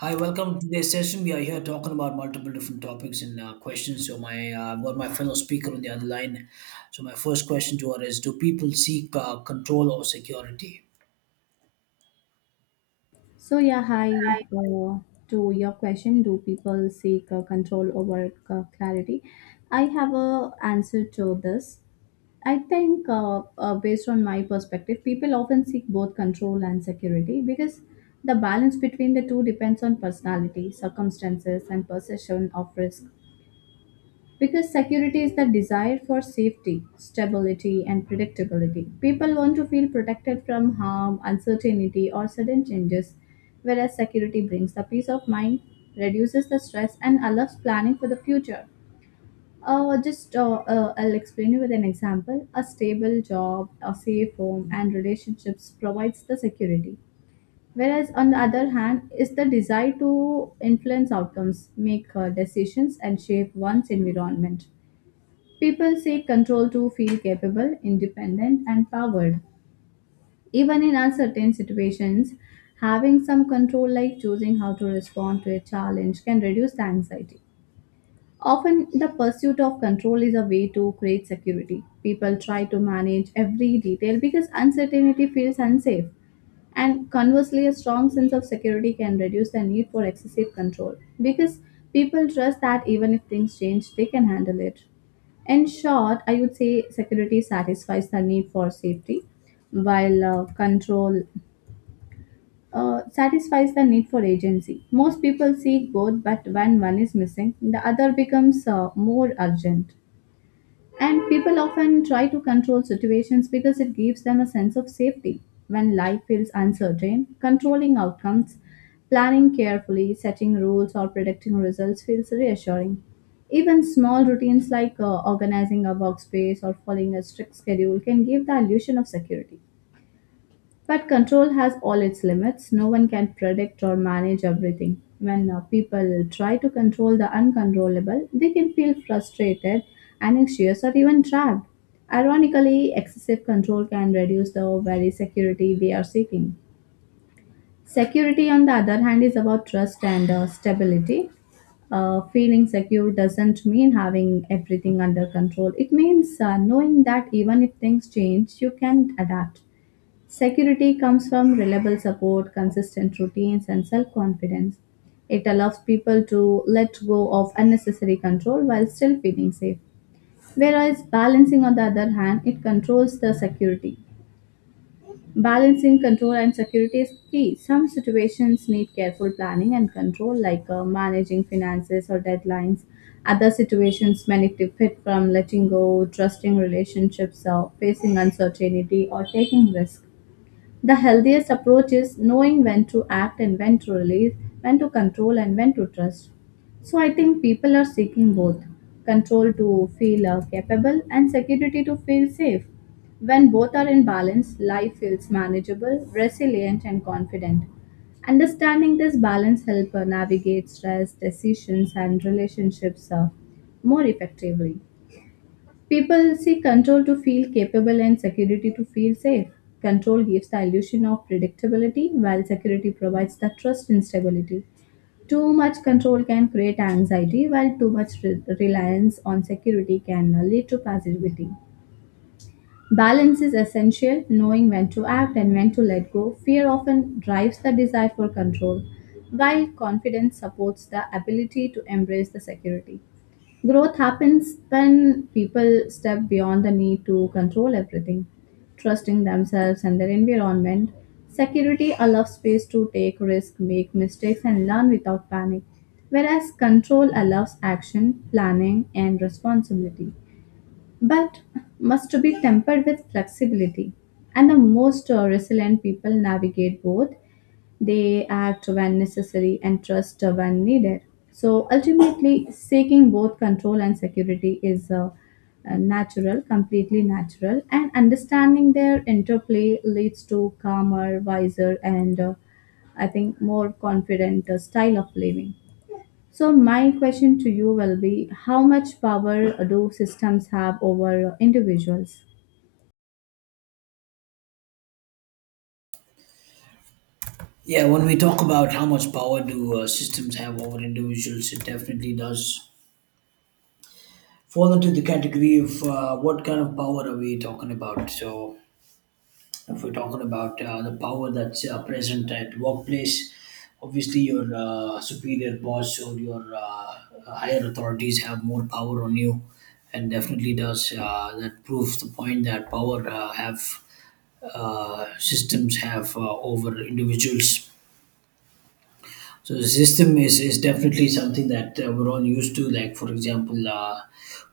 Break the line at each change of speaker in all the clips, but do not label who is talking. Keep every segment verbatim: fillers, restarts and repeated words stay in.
Hi, welcome to today's session. We are here talking about multiple different topics and uh, questions. So, my uh, I've got my fellow speaker on the other line. So, my first question to her is: Do people seek uh, control or security?
So yeah, hi. Uh, to your question, do people seek uh, control over uh, clarity? I have a answer to this. I think, uh, uh, based on my perspective, people often seek both control and security because the balance between the two depends on personality, circumstances, and perception of risk. Because security is the desire for safety, stability, and predictability. People want to feel protected from harm, uncertainty, or sudden changes, whereas security brings the peace of mind, reduces the stress, and allows planning for the future. Uh, just uh, uh, I'll explain you with an example. A stable job, a safe home, and relationships provides the security. Whereas on the other hand, is the desire to influence outcomes, make uh, decisions, and shape one's environment. People seek control to feel capable, independent, and powered. Even in uncertain situations, having some control, like choosing how to respond to a challenge, can reduce the anxiety. Often, the pursuit of control is a way to create security. People try to manage every detail because uncertainty feels unsafe. And conversely, a strong sense of security can reduce the need for excessive control because people trust that even if things change, they can handle it. In short, I would say security satisfies the need for safety, while uh, control uh, satisfies the need for agency. Most people seek both, but when one is missing, the other becomes uh, more urgent. And people often try to control situations because it gives them a sense of safety. When life feels uncertain, controlling outcomes, planning carefully, setting rules, or predicting results feels reassuring. Even small routines like uh, organizing a workspace or following a strict schedule can give the illusion of security. But control has all its limits. No one can predict or manage everything. When uh, people try to control the uncontrollable, they can feel frustrated, anxious, or even trapped. Ironically, excessive control can reduce the very security we are seeking. Security, on the other hand, is about trust and uh, stability. Uh, feeling secure doesn't mean having everything under control. It means uh, knowing that even if things change, you can adapt. Security comes from reliable support, consistent routines, and self confidence. It allows people to let go of unnecessary control while still feeling safe. Whereas balancing, on the other hand, it controls the security. Balancing control and security is key. Some situations need careful planning and control, like uh, managing finances or deadlines. Other situations benefit from letting go, trusting relationships, uh, facing uncertainty, or taking risks. The healthiest approach is knowing when to act and when to release, when to control and when to trust. So I think people are seeking both control to feel uh, capable and security to feel safe. When both are in balance, life feels manageable, resilient, and confident. Understanding this balance helps navigate stress, decisions, and relationships uh, more effectively. People seek control to feel capable and security to feel safe. Control gives the illusion of predictability, while security provides the trust in stability. Too much control can create anxiety, while too much re- reliance on security can uh, lead to passivity. Balance is essential, knowing when to act and when to let go. Fear often drives the desire for control, while confidence supports the ability to embrace the security. Growth happens when people step beyond the need to control everything, trusting themselves and their environment. Security allows space to take risks, make mistakes, and learn without panic, whereas control allows action, planning, and responsibility, but must be tempered with flexibility. And the most uh, resilient people navigate both they act when necessary and trust when needed. So ultimately, seeking both control and security is uh, uh, natural, completely natural, and understanding their interplay leads to calmer, wiser, and uh, I think more confident uh, style of living. So, my question to you will be how much power do systems have over individuals?
Yeah, when we talk about how much power do uh, systems have over individuals, it definitely does fall into the category of uh, what kind of power are we talking about. So, if we're talking about uh, the power that's uh, present at workplace, obviously your uh, superior boss or your uh, higher authorities have more power on you, and definitely does uh, that proves the point that power uh, have uh, systems have uh, over individuals. So the system is, is definitely something that uh, we're all used to, like for example, uh,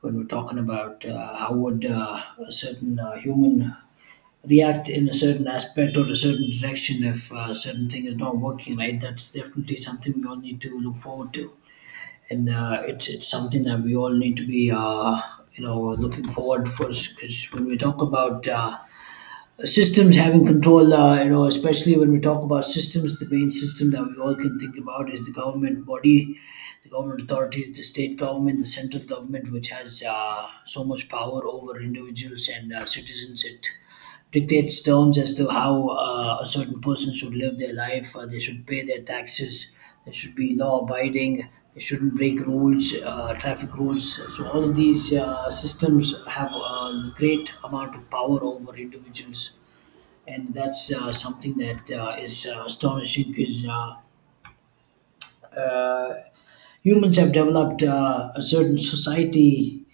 when we're talking about uh, how would uh, a certain uh, human react in a certain aspect or a certain direction if uh, certain thing is not working right, that's definitely something we all need to look forward to. And uh, it's it's something that we all need to be, uh, you know, looking forward for. Because when we talk about uh, systems having control, uh, you know, especially when we talk about systems, the main system that we all can think about is the government body, the government authorities, the state government, the central government, which has uh, so much power over individuals and uh, citizens. It dictates terms as to how uh, a certain person should live their life. Uh, they should pay their taxes. They should be law abiding. They shouldn't break rules, uh, traffic rules. So all of these uh, systems have a great amount of power over individuals, and that's uh, something that uh, is uh, astonishing. Because uh, uh, humans have developed uh, a certain society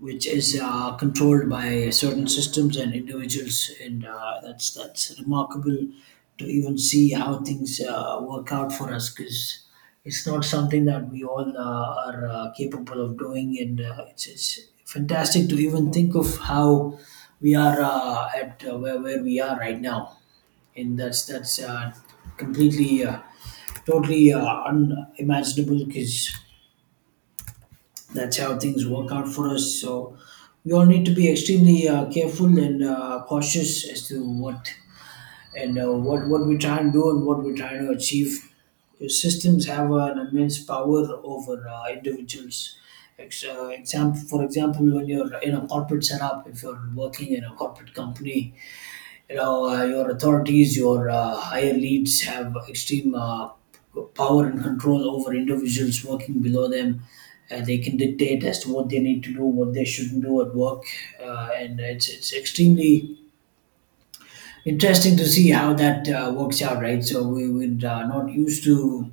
which is uh, controlled by certain systems and individuals, and uh, that's that's remarkable to even see how things uh, work out for us. Because it's not something that we all uh, are uh, capable of doing, and uh, it's, it's fantastic to even think of how we are, uh, at uh, where, where we are right now, and that's that's uh, completely. Uh, totally uh, unimaginable, because that's how things work out for us. So we all need to be extremely uh, careful and uh, cautious as to what and uh, what what we try and do and what we're trying to achieve. Because systems have an immense power over uh, individuals. Ex- uh, example, for example, when you're in a corporate setup, if you're working in a corporate company, you know, uh, your authorities, your uh, higher leads have extreme uh, power and control over individuals working below them. Uh, they can dictate as to what they need to do, what they shouldn't do at work. Uh, and it's, it's extremely interesting to see how that uh, works out, right? So we were uh, not used to,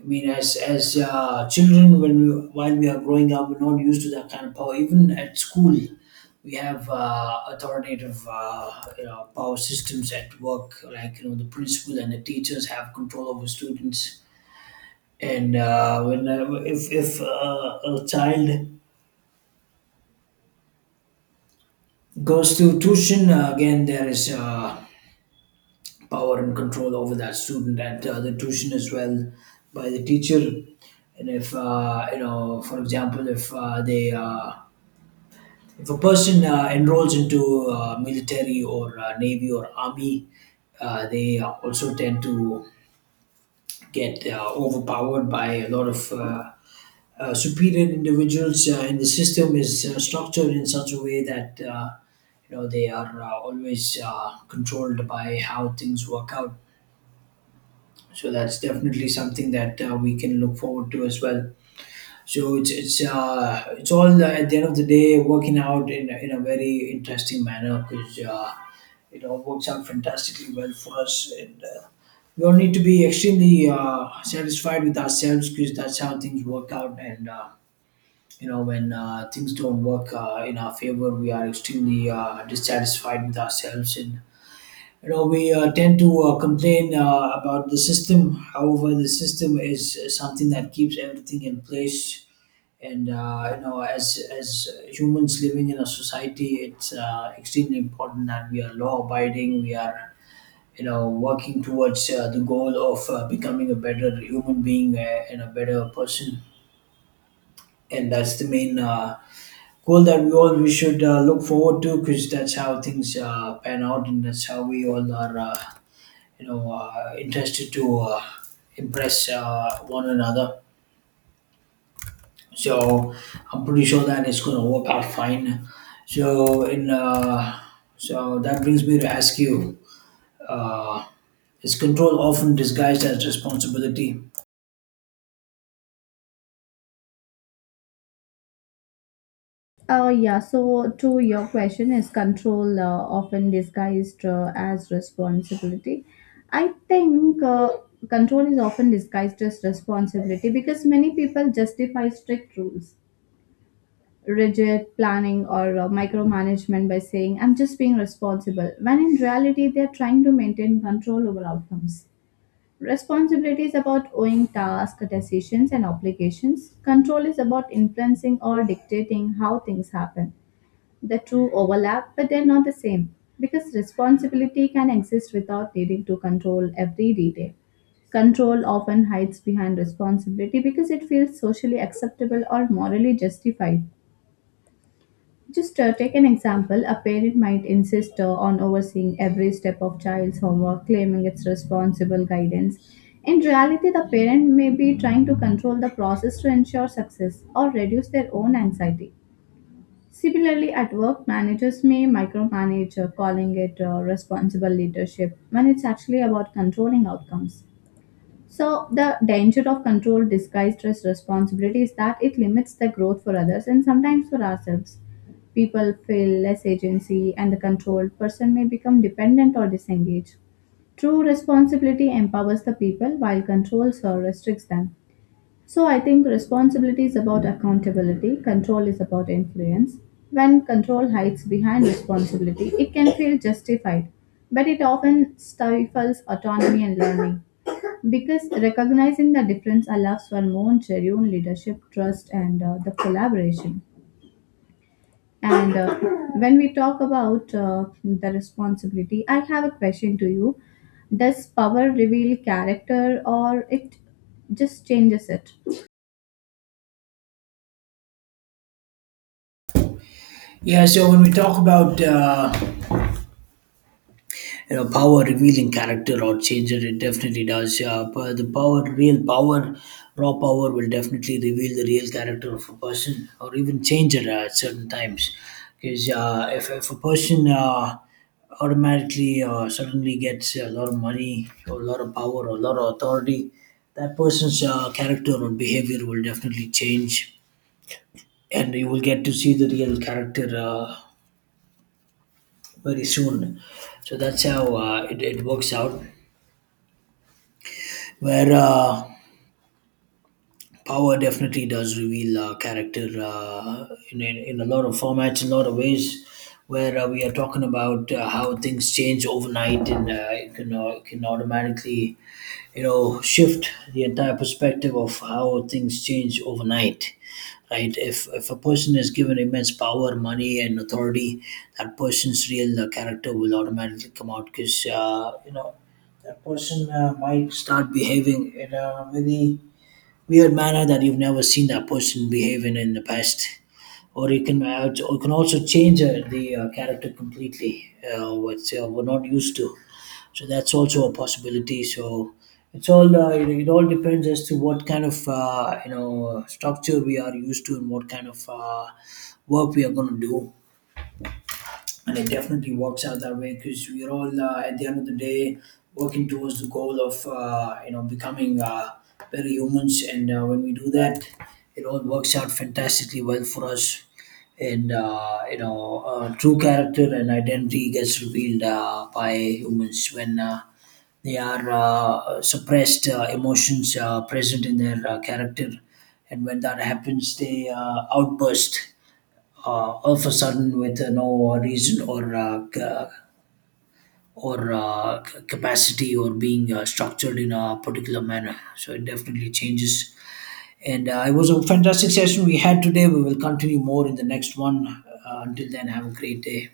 I mean, as as uh, children, when we while we are growing up, we're not used to that kind of power. Even at school, we have uh, authoritative, uh, you know, power systems at work, like, you know, the principal and the teachers have control over students. And uh, when uh, if if uh, a child goes to tuition, uh, again there is uh, power and control over that student at uh, the tuition as well, by the teacher. And if uh, you know, for example, if uh, they uh, if a person uh, enrolls into uh, military or uh, navy or army, uh, they also tend to get uh, overpowered by a lot of uh, uh, superior individuals. Uh, and the system is uh, structured in such a way that, uh, you know, they are uh, always uh, controlled by how things work out. So that's definitely something that uh, we can look forward to as well. So it's it's uh, it's all, uh, at the end of the day, working out in in a very interesting manner. Because uh, it all works out fantastically well for us, and uh, we all need to be extremely uh, satisfied with ourselves, because that's how things work out. And uh, you know, when uh, things don't work uh, in our favor, we are extremely uh, dissatisfied with ourselves, and you know, we uh, tend to uh, complain uh, about the system. However, the system is something that keeps everything in place. And uh, you know, as as humans living in a society, it's uh, extremely important that we are law-abiding. We are, you know, working towards uh, the goal of uh, becoming a better human being, uh, and a better person. And that's the main uh, goal that we all we should uh, look forward to, because that's how things uh, pan out and that's how we all are. Uh, you know, uh, interested to uh, impress uh, one another. So I'm pretty sure that it's going to work out fine. So in uh, so that brings me to ask you, uh, is control often disguised as responsibility?
Uh, yeah, so to your question, is control uh, often disguised uh, as responsibility? I think uh, control is often disguised as responsibility because many people justify strict rules, rigid planning, or uh, micromanagement by saying, I'm just being responsible, when in reality, they're trying to maintain control over outcomes. Responsibility is about owing tasks, decisions, and obligations. Control is about influencing or dictating how things happen. The two overlap, but they're not the same because responsibility can exist without needing to control every detail. Control often hides behind responsibility because it feels socially acceptable or morally justified. Just uh, take an example a parent might insist uh, on overseeing every step of child's homework, claiming it's responsible guidance. In reality, the parent may be trying to control the process to ensure success or reduce their own anxiety. Similarly, at work, managers may micromanage, uh, calling it uh, responsible leadership when it's actually about controlling outcomes. So, the danger of control disguised as responsibility is that it limits the growth for others and sometimes for ourselves. People feel less agency, and the controlled person may become dependent or disengaged. True responsibility empowers the people while controls or restricts them. So I think responsibility is about accountability, control is about influence. When control hides behind responsibility, it can feel justified, but it often stifles autonomy and learning. Because recognizing the difference allows for more genuine leadership, trust, and uh, the collaboration. And uh, when we talk about uh, the responsibility, I have a question to you. Does power reveal character or it just changes it?
Yeah, so when we talk about, uh, you know, power revealing character or changer, it definitely does, yeah. But the power, real power, raw power will definitely reveal the real character of a person or even change it uh, at certain times. Because uh, if, if a person uh, automatically, uh, suddenly gets a lot of money or a lot of power or a lot of authority, that person's uh, character or behavior will definitely change, and you will get to see the real character uh, very soon. So that's how, uh, it, it works out, where uh, power definitely does reveal uh, character, uh, in, in, in a lot of formats, in a lot of ways, where uh, we are talking about uh, how things change overnight. And uh, it can, uh, it can automatically, you know, shift the entire perspective of how things change overnight. Right, if, if a person is given immense power, money, and authority, that person's real uh, character will automatically come out. Because uh, you know, that person uh, might start behaving in a very weird manner that you've never seen that person behave in in the past. Or you can, uh, you can also change uh, the uh, character completely, uh, which uh, we're not used to. So that's also a possibility. So it's all uh, it, it all depends as to what kind of, uh, you know, structure we are used to and what kind of uh, work we are going to do. And it definitely works out that way, because we're all, uh, at the end of the day, working towards the goal of, uh, you know, becoming uh, better humans. And uh, when we do that, it all works out fantastically well for us. And uh, you know, uh, true character and identity gets revealed uh, by humans when uh, they are uh, suppressed uh, emotions uh, present in their uh, character. And when that happens, they uh, outburst uh, all of a sudden with uh, no reason or uh, ca- or uh, c- capacity, or being uh, structured in a particular manner. So it definitely changes. And uh, it was a fantastic session we had today. We will continue more in the next one. Uh, until then, have a great day.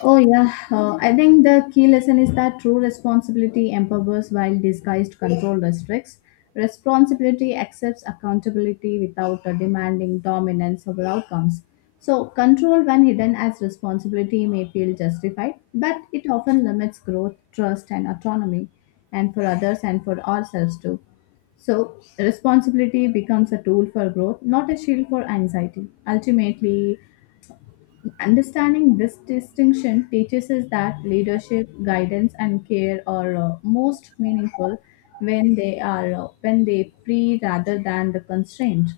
Oh, yeah. Uh, I think the key lesson is that true responsibility empowers while disguised control restricts. Responsibility accepts accountability without uh, demanding dominance over outcomes. So, control, when hidden as responsibility, may feel justified, but it often limits growth, trust, and autonomy, and for others and for ourselves too. So, responsibility becomes a tool for growth, not a shield for anxiety. Ultimately, understanding this distinction teaches us that leadership, guidance, and care are uh, most meaningful when they are uh, when they free rather than the constraint.